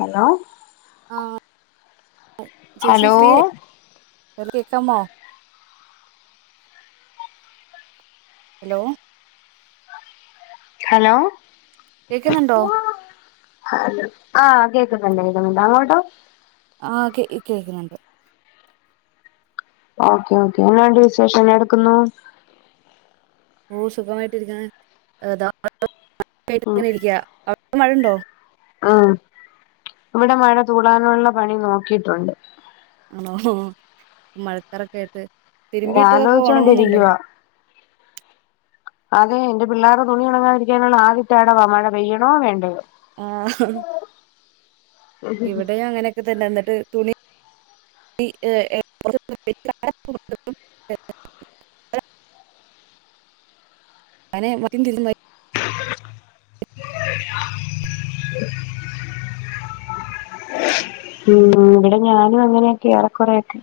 Hello ആ ചേച്ചി hello ഫ്രീയ കേക്കാമോ ഹലോ ഹലോ കേക്കുന്നുണ്ടോ ആ കേക്കുന്നുണ്ട് കെക്കുന്നുണ്ട് അങ്ങോട്ടോ ആ കേ കേക്കുന്നുണ്ട് ഓക്കെ ഓക്കെ എങ്ങനെണ്ട് വിശേഷം എന്നാ എടുക്കുന്നു ഓ സുഖമായിട്ടി ഇരിക്കുന്ന ഏത [unintelligible] ഇരിക്ക മഴുണ്ടോ ഉ ഇവിടെ മഴ തൂടാനുള്ള പണി നോക്കിയിട്ടുണ്ട് മഴക്കറൊക്കെ ആയിട്ട് തിരുമ്പിയിട്ടതൊക്കെ ഉണങ്ങുന്നുണ്ടോ ആലോചിച്ചോണ്ടിരിക്കുവ അതെ എന്റെ പിള്ളേർടെ തുണി ഉണങ്ങാതിരിക്കാനാണ് [unintelligible] മഴ പെയ്യണോ വേണ്ടയോ ആഹ് ഇവിടെയും അങ്ങനെയൊക്കെ തന്ന ഇന്നി ട്ട് തുണി [inaudible] ഉം ഇവിടെ ഞാനും അങ്ങനെയൊക്കെയ ഏറെക്കൊറെയൊക്കെ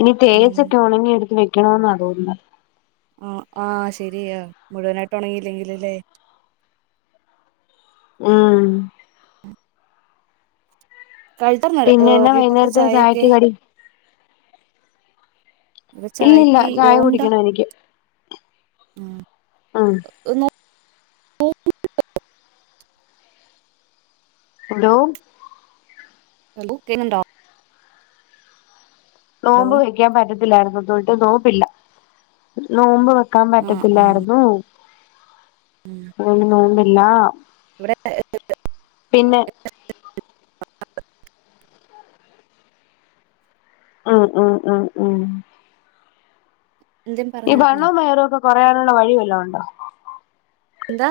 ഇനി ഉം തേച്ചിട്ട് ഉണങ്ങി എടുത്ത് വെക്കണോന്ന തോന്നുന്ന ആ ആഹ് ശരിയ മുഴുവനായിട്ട് ഉണങ്ങിയില്ലെങ്കില് ല്ലേ? ഉം പിന്നെ എന്നാ [unintelligible] വൈകുന്നേരത്തിന് ചായ ഒക്കെ ചായക്ക് കടി ഇല്ലില്ല ചായ കുടിക്കണം എനിക്ക്. ഉം ഉം ഒന്ന് [inaudible] ഹലോ ഏ ബുക്കിങ്ങ്ണ്ടോ? നോമ്പ് വെക്കാൻ [unintelligible] ത്തില്ല ഇന്ന് തൊട്ട് നോമ്പില്ല നോമ്പ് വെ ക്കാൻ ആഹ് ആഹ് പറ്റത്തില്ലായിരുന്നു. ഉം അയെന്ന നോമ്പ് ലാ ഇവിടെ [inaudible] ഉം ഉം ഉം ഉം എന്തേം ഈ പറഞ്ഞായിരുന്നോ വണ്ണോം വയറും ഒക്കെ കൊറയാന് വഴിവല്ലോം ഉണ്ടോ? എന്താ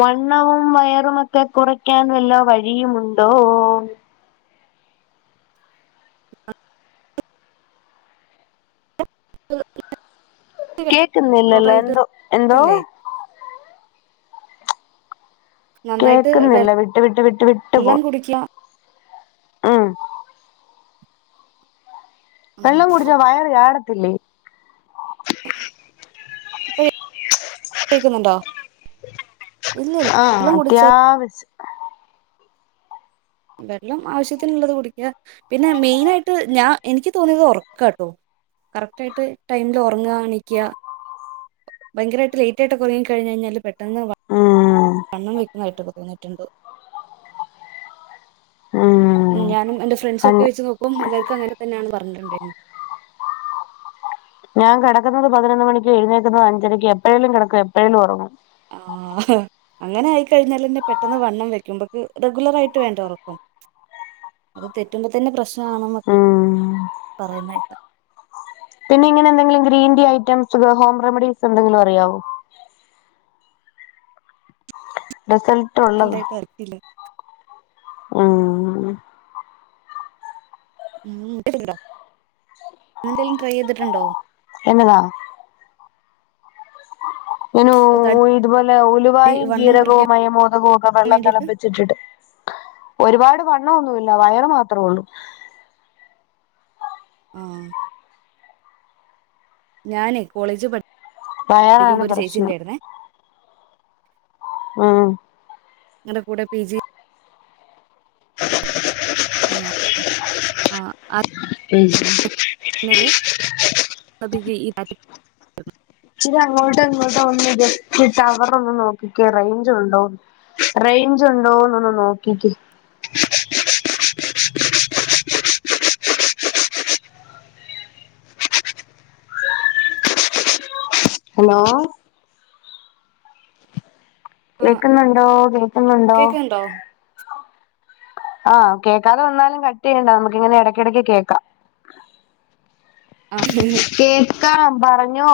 വണ്ണവും വയറുമൊക്കെ കുറയ്ക്കാൻ വല്ല വഴിയുമുണ്ടോ? [inaudible] കേക്കുന്നില്ലല്ലോ പ്രോപ്പറായിട്ട് ന്തോ എന്തോ ഇല്ലേ നന്നായിട്ട് കേക്കുന്നില്ല വിട്ട് വിട്ട് വിട്ട് വിട്ട് വെള്ളം പോയ് കുടിക്കുക ഉം ആണോ വെള്ളം കുടിച്ച വയറ് ചാട ത്തില്ലേ ഇപ്പൊ കേക്കുന്നുണ്ടോ? ഇല്ല ഇല്ല ആഹ് വെള്ളം കുടിച്ച അത്യാവശ്യം വെള്ളം ആവശ്യത്തിനുള്ളത് കുടിക്കുക പിന്നെ മെയിൻ ആയിട്ട് ഞാൻ എനിക്ക് തോന്നിയത് ഉറക്ക കേട്ടോ കറക്റ്റ് ആയിട്ട് ടൈമില് ഉറങ്ങ എനീകുക ഭയങ്കരമായിട്ട് ലേറ്റ് ആയിട്ട് ഉറങ്ങി കഴിഞ്ഞ കഴിഞ്ഞാല് പെട്ടെന്ന പെട്ടെന്ന് ഉം വണ്ണം വെക്കുന്നതായിട്ട് തോന്നിട്ടുണ്ട് ഉം ഞാനും എന്റെറെ ഫ്രണ്ട്സ് ഒക്കെ അ വെച്ച് നോക്കും എല്ലാവർക്കും അങ്ങനെ തന്നെയാണ് പറഞ്ഞിട്ടുണ്ടന്ന ഞാൻ കിടക്കുന്നത് പതിനോന്ന് മണിക്ക് എഴുന്നേക്കുന്നത് അഞ്ചരയ്ക്ക് എപ്പഴേലും കിടക്കും എപ്പഴേലും ഉറങ്ങും ആഹ അങ്ങനെ ആയിക്കഴിഞ്ഞാൽന്നെ പെട്ടന്ന് വണ്ണം വെക്കുമ്പൊക്ക് റെഗുലർ ആയിട്ട് വേണ്ട ഉറക്കും അത് തെറ്റുമ്പോ തന്നെ പ്രശ്ന ആണൊക്കെ ഉം പറയുന്ന പിന്നെ ഇങ്ങനെ എന്തെങ്കിലും green tea items home remedies എന്തെങ്കിലും അറിയാവോ റിസൾട്ട് ഉള്ളത് എന്തായിട്ട് അറിയത്തില്ല ഉഹ [inaudible] അങ്ങനെ എന്തേലും ട്രൈ ചെയ്തിട്ടുണ്ടോ എന്നതാ ഞാൻ തടി ഇ ഇതുപോലെ ഉലുവായും വണ്ണം കുറയ്ക്കാൻ ജീരകവും മയമോതകവും ഒക്കെ വെള്ളം വേണ്ടിട്ട് തിളപ്പിച്ചിട്ടിട്ട് ഒരുപാട് വണ്ണം ഒന്നുമില്ല വയർ മാത്രമേ ഉള്ളൂ ആ ഞാനേ കോളേജ് പഠ വയറാണ് പ്രശ്നം ആഹ് ഞങ്ങളുടെ കൂടെ പി ജി [inaudible] ആണോ ആഹ് ആ ഹ്മ്മ് എന്നല അത് [inaudible] അങ്ങോട്ടും ഇങ്ങോട്ട ഒന്ന് ഇത ടവർ ഒന്ന് നോക്കിക്കേ റേഞ്ച് ഉണ്ടോ റേഞ്ച് ഉണ്ടോന്ന് ഒന്ന് നോക്കിക്കേ ഹലോ കേക്കുന്നുണ്ടോ കേൾക്കുന്നുണ്ടോ കേക്ക്ണ്ടോ ആഹ കേൾക്കാതെ വന്നാലും കട്ട് ചെയ്യണ്ട നമുക്ക് ഇങ്ങനെ ഇടക്കിടക്ക് കേക്കാം ആ [inaudible] കേൾക്കാം പറഞ്ഞോ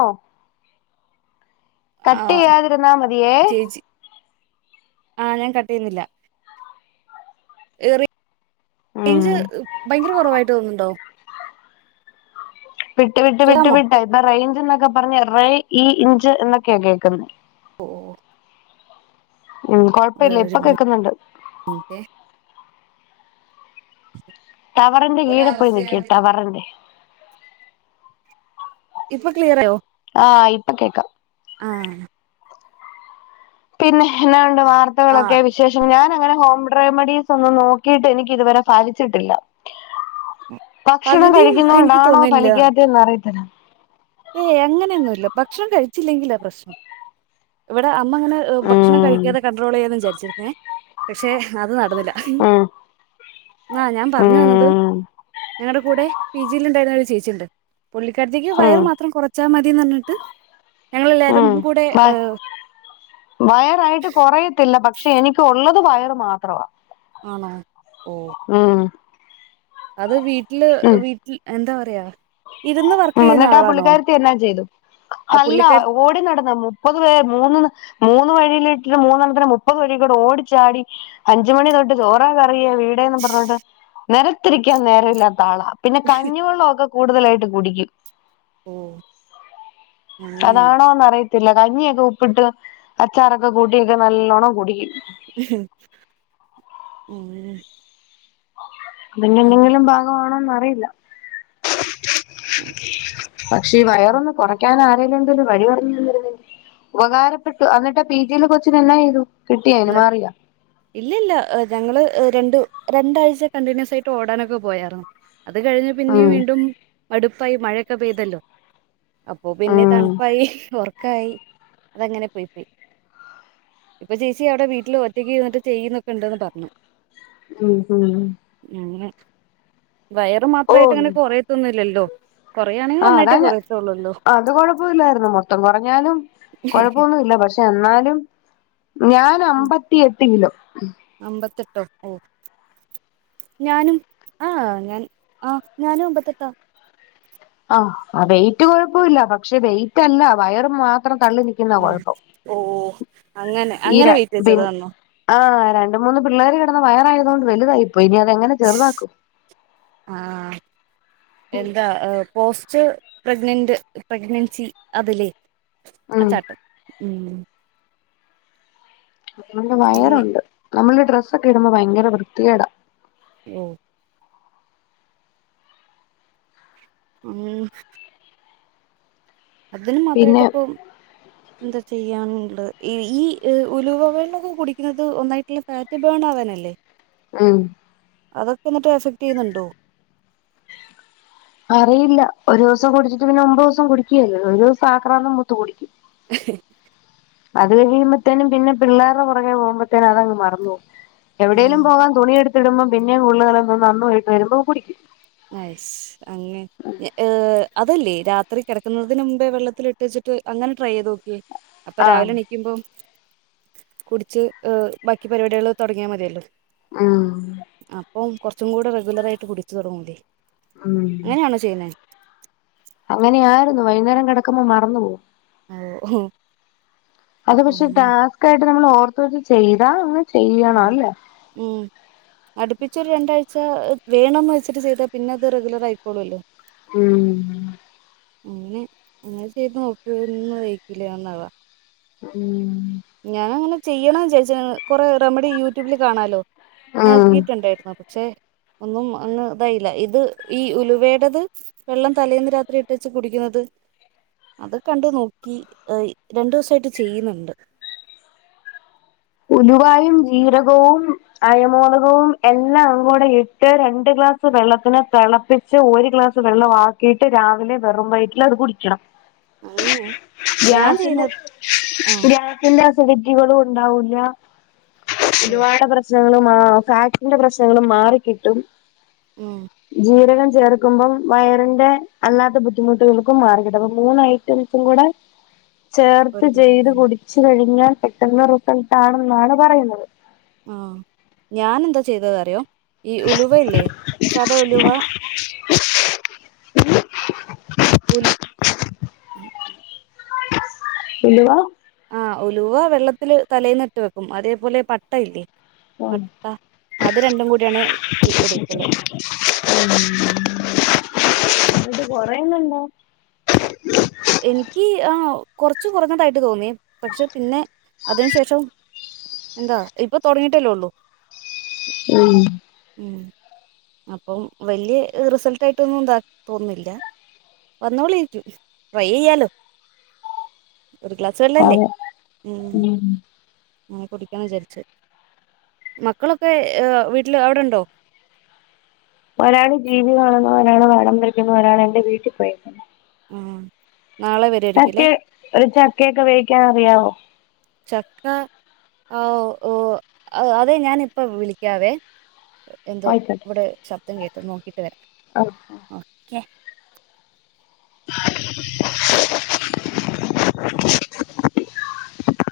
കട്ട് ആഹ് ചെയ്യാതെ ഇരുന്ന മതിയേ ആഹ ഞാൻ കട്ട് ചെയുന്നില്ല ഏറി ഉം റേഞ്ച് ഭയങ്കര കുറവായിട്ട് തോന്നുന്നുണ്ടോ വിട്ട് വിട്ട് വിട്ട് കേക്കാമോ വിട്ട് ഇപ്പൊ റയിൻ ൊക്കെ പറഞ്ഞ് േ ഇഞ്ച് എന്നൊക്കെയ കേൾക്കുന്നത് ഓ ഉം കൊഴപ്പഇില്ല ഇപ്പൊ കേക്കുന്നുണ്ട് മിനിറ്റെ തവറിൻ്റെ കീയേപോയി നിക്ക് ഒരവസ്ഥയാണ് ടവറിൻ്റെ ഇപ്പം ക്ലിയർ ആയോ ആ ഇപ്പം കേക്കാം ആ പിന്നെ [unintelligible] ആഹ് വാർത്തകളൊക്കെ വിശേഷ ഞാൻ അങ്ങനെ ഹോം റെമെഡീസ് ഒന്നും നോക്കിയിട്ട് എനിക്ക് ഇതുവരെ ഫലിച്ചിട്ടില്ല ഭക്ഷണം പകുതിയും എനിക്ക് കഴിക്കൊന്നേണ്ടാണേ ഫലിക്കാത്തന്നെ അറിയത്തില്ല യെ അങ്ങനെയൊന്നുയില്ല ഭക്ഷണം കഴിച്ചില്ലെങ്കിലാ പ്രശ്നം ഇവടെ അ അമ്മങ്ങനെ ഭക്ഷണം ഉം കഴിക്കാതെ കണ്ട്രോള് ചെയ്യാന്നാ വിചരിച്ചിരിക്കുന്നേ പശെ അത് നട [unintelligible] ഉം മ ആ ഞാൻ പറഞ്ഞ് വന്നത് ഉം ഞങ്ങടെ കൂടെ പി ജി യിൽ ണ്ടായിരുന്നാ ഒര് ചേച്ചിയുണ്ട് പുള്ളിക്കാരിത്തിക്ക് വയറ് ഉം മാത്ര കൊറച്ചാ മതിന്ന് പറഞ്ഞിട്ട് ഞങ്ങളെല്ലാരും ഉം കൂടെ വ വയറായിട്ട് കൊറയത്തില്ലാ പക്ഷേ എനിക്ക് ഒള്ളത് വയറ് മാത്രവാ ആണോ ഓ ഉം അത് വീ വീട്ടില് വീട്ടി എന്താ പറയാ ഇരുന്ന് വർക്ക് ആ ചെയ്യുന്ന എന്നിട്ട് ആ ആളാണോ പുള്ളിക്കാരിത്തി എന്നാ ചെയ്തു ആ അല്ലാ പുള്ളിക്കാരി ഓടി നടന്ന് മുപ്പത് പേര് മൂന്ന് മൂന്ന് വഴിയിലിട്ടിട്ട് മൂന്നെണ്ണത്തിന് മുപ്പത് വഴി കൂടെ ഓടിച്ചാടി അഞ്ച്മണി തൊട്ട് ചോറ കറിയും വീടെന്ന് പറഞ്ഞോട്ട് നെലത്തിരിക്കാൻ നേരല്ലാത്താ ത്താള പിന്നെ കഞ്ഞിവെള്ളക്കെ കൂടുതലായിട്ട് കുടിക്കും ഓ അങ്ങനെ അതാണോ എന്നറി ത്തില്ല കഞ്ഞിയൊക്കെ ഉപ്പിട്ട് അച്ചാറൊക്കെ കൂട്ടിയൊക്കെ നല്ലോണ്ണം കുടിക്കും ഉം അതിൻ്റെ എന്തെങ്കിലും ഭാഗമാണോ അ അറിയില്ല. പശെ ഈ വയറൊന്ന് കുറയ്ക്കാന എന്തേലും എന്ത് വഴി പറഞ്ഞ് തന്നിരുന്നെങ്കി ഉപകാരപ്പെട്ടു എന്നിട്ടാ പി ജി യിലെ കൊച്ചിന് എന്നാ ചെയ്തു? കിട്ടിയോ അതിന് മാറിയോ ഇല്ലില്ലാ ഞങ്ങള് ഇ് രണ്ട് രണ്ടാഴ്ച കണ്ടിന്യൂസ് ആയിട്ട് ഓടാനൊക്കെ പോയരുന്നു. അത് കഴിഞ്ഞ് പിന്നെയും ഉം വീണ്ടും അടുപ്പായി മഴ പെയ്തല്ലോ. അപ്പൊ പിന്നെ ഉം തണുപ്പായി ഓർ ക്കായി അതങ്ങനെ പോയി പോയി ഇപ്പോ ചെയ് ചേച്ചി അവിടെ വീട്ടിൽ ഒറ്റയ്ക്കിര്ന്നിട്ട് ചെയ്യുന്നൊക്കെ ഉണ്ടന്ന് പറഞ്ഞു- ഉം ഉം- അങ്ങനെ വയറ് മാത്രമായിട്ട് ഓയി അങ്ങനെ കൊറയത്തൊന്നുമില്ലല്ലോ കൊറയാണെങ്കിൽ ആഹ് ഒന്നായിട്ടേ അതാണ് കൊറയത്തുള്ളൂല്ലോ അത് കൊഴപ്പില്ലായിരുന്നു മൊത്തം കൊറഞ്ഞാലും കൊഴപ്പൊന്നുമില്ല പക്ഷെ എന്നാലും- ഞാന് അമ്പത്തിയെട്ട് കിലോ - അമ്പത്തെട്ടോ ഓ ഞാനും ആഹ് ഞാൻ ആ ഞാനും അമ്പത്തെട്ടാ- ആഹ് വെയിറ്റ് കൊഴപ്പമില്ല പക്ഷെ വെയിറ്റ് അല്ല വയറ് മാ ത്രംതള്ളി നിക്കുന്ന ആ കൊഴപ്പം ഓ അങ്ങനെ ഈ അങ്ങനെ വെയിറ്റ് രണ്ട വെച്ചതാന്നോ രണ്ട് മൂന്ന് പിള്ളേര് കെടന്ന വയറായതുകണ്ട് വലുതായി- അപ്പൊ ഇനി അതെങ്ങനെ ചെറുതാക്കും- ആ എന്താ പോസ്റ്റ്- പ്രഗ്നന്റ് പ്രഗ്നൻസി അതിലേ- ആ ഉം ചാട്ടം ഉം- അതൊണ്ട് വയറൊണ്ട്- നമ്മളീ ഡ്രസ്സൊക്കെ ഇടുമ്പം ഭയങ്കര വൃത്തികേടാ- ഓ- ഉം- അതിന് മാത്രയിട്ട് പിന്നെ ഇപ്പൊ എന്താ ചെയ്യാ [unintelligible] ഈ ഉലുവവെള്ളോക്കെ കുടിക്കുന്നത് ഒന്നായിട്ടുള്ള ഫാറ്റ് ബേൺ ആവാനല്ലേ ഉം അതൊക്കെ എന്നിട്ട് എഫക്ട് ചെയ്യുന്നുണ്ടോ അറിയില്ല ഒരുസം കുടിച്ചിട്ട് പിന്നെ ഒമ്പത് ദിസം കുടിക്കല്ല ഒരു ദിവസം ആക്രന്തം മൂത്ത് കുടിക്കും [unintelligible] അത് കഴിയുമ്പത്തേനും പിന്നെ പിള്ളേർ ടെ പുറകെ പോകുമ്പത്തേനും അതങ്ങ് മറന്ന് പോം എവിടെേലും ആഹ് പോവാ തുണി എടുത്തിടുമ്പോ പിന്നെ [unintelligible] ന്തോ നന്നവൈയിട്ട് വരുമ്പോ കുടിക്കും അയിസ് അങ്ങനെ ഏഹ് അതല്ലേ അത്ര കിടക്കുന്നതിന് മുമ്പേ വെള്ളത്തില ഇട്ട് വേച്ചിട്ട് അങ്ങന ട്രൈയയ്ത് നോക്കി അപ്പ ആഹ് രാവിലെണീക്കുമ്പോ കുടിച്ച് ബാക്കി പരിപാട്യള് തോടങ്ങിയാ മതിയല്ലോ ആഹ് അപ്പം കുറച്ചുകൂടെ റെഗുലറായിട്ട് കുടിച്ച തുടങ്ങുലേ ഉം അങ്ങനെ ആര് വൈകുന്നേരം കിടക്കമ്പമറന്ന് പോകും ആഹ് ഒ അത് പക്ഷെ ടാസ്ക ട്ട് നമ്മൾ ഓർത്ച്ച്ചെയ്താ [unintelligible] ചെയ്യണം അല്ലേ അടുപ്പിച്ചരു രണ്ടാഴചവേണന്ന് വെച്ചിട്ട് ചെയ്താ പിന്നെ അത് റെഗുലർ ആയിക്കോളൂല്ലോ ഉം അങ്ങനെ [unintelligible] ഒന്നാവാ ഉം ഞാ അങ്ങനെ ചെയ്യണംന്ന് ചാരിച്ച കൊറെ റെമഡി യൂട്യൂബിൽ കാണാലോ ഉം നോക്കിട്ണ്ടായിന്നു പക്ഷേ ഒന്നും അങ്ങ് ഇതായില്ല ഇത് ഈ ഉലുവേടത് വെള്ളം തലേന്ന് രാത്രി ഇട്ടെച്ച് കുടിക്കുന്നത് അത് കണ്ടു നോക്കി രണ്ടു ദിസയിട്ട് ചെയ്യുന്നുണ്ട് ഉലുവായും ജീരകവും അയമോദകവും എല്ലാം അ തുകൂടെ ഇട്ട് രണ്ട് ഗ്ലാസ് വെള്ളത്തിനെ തെളപ്പിച്ച് ഒരു ഗ്ലാസ് വെള്ള ആക്കിട്ട് രാവിലെ വെറും വയറ്റിൽ അത് കുടിക്കണം അങ്ങനെ ഞാൻ ഗ്യാസിന്റെ ചെയ്യുന്നത് ആ ഗ്യാസിന്റെ സിലിറ്റികളും ഉണ്ടാവൂല്ല ഓ ഉലുവാട പ്രശ [unintelligible] ഫാറ്റിൻ്റെ പ്രശ്നങ്ങളും മാറിക്കിട്ടും. ഉം. ജീരകം ചേർക്കുമ്പം വയറിന്റെ അല്ലാത്ത ബുദ്ധിമുട്ടുകൾക്കും മാറി കിട്ടും. അപം മൂന്നൈറ്റംസും കൂടെ ചേർത്ത് ഒരു ചെയ്ത് മിനിറ്റ് കുടിച്ച് കഴിഞ്ഞാൽ പെട്ടെന്ന് റിസൾട്ടാണെന്നാണ് പറയുന്നത്. ആഹ്. ഞാനെന്താ ചെയ്തതറിയോ ഈ ഉലുവയില്ലേ സാദാ ഉലുവ [unintelligible] ഉൽ എന്തുവാ ആഹ് ഉലുവ വെള്ളത്തില് തലേന്നിട്ട് വെക്കും അതേപോലെ പട്ട ഇല്ലേ [unintelligible] കൂടിയാണ് ഇ- എടുക്കല് എന്നിട്ട് കൊറയുന്നുണ്ടോ കുറച്ചു കുറഞ്ഞതായിട്ട് തോന്നി പക്ഷെ പിന്നെ അതിന് ശേഷം എന്താ ഇപ്പൊ തുടങ്ങിട്ടല്ലോള്ളു ഉം ഉം അപ്പം വലിയ റിസൾട്ടായിട്ടൊന്നും തോന്നുന്നില്ല വന്നോലെ ഇരിക്കും ട്രൈ ചെയ്യാലോ ഒരു ക്ലാസ്സ് വെള്ളല്ലേ അതെ ഉം [unintelligible] മക്കളൊക്കെ വീ ഇല്ല അവിടെണ്ടോ ഒരാള് ടി വി കാണുന്നു ഒരാള് പടം വരക്കുന്നു ഒരാള് എൻറെ വീട്ടിൽ പോയി ആ നിക്ക് ഒരു ചക്കയൊക്കെ വേവിക്കാൻ അറിയാവോ ചക്ക ആ ഓ അത് അതെ ഞാനിപ്പ വിളിക്കാവേ എന്തോ ഇവിടെ ശബ് ദം കേക്കുന്നു നോക്കീട്ട് വര ആ [inaudible]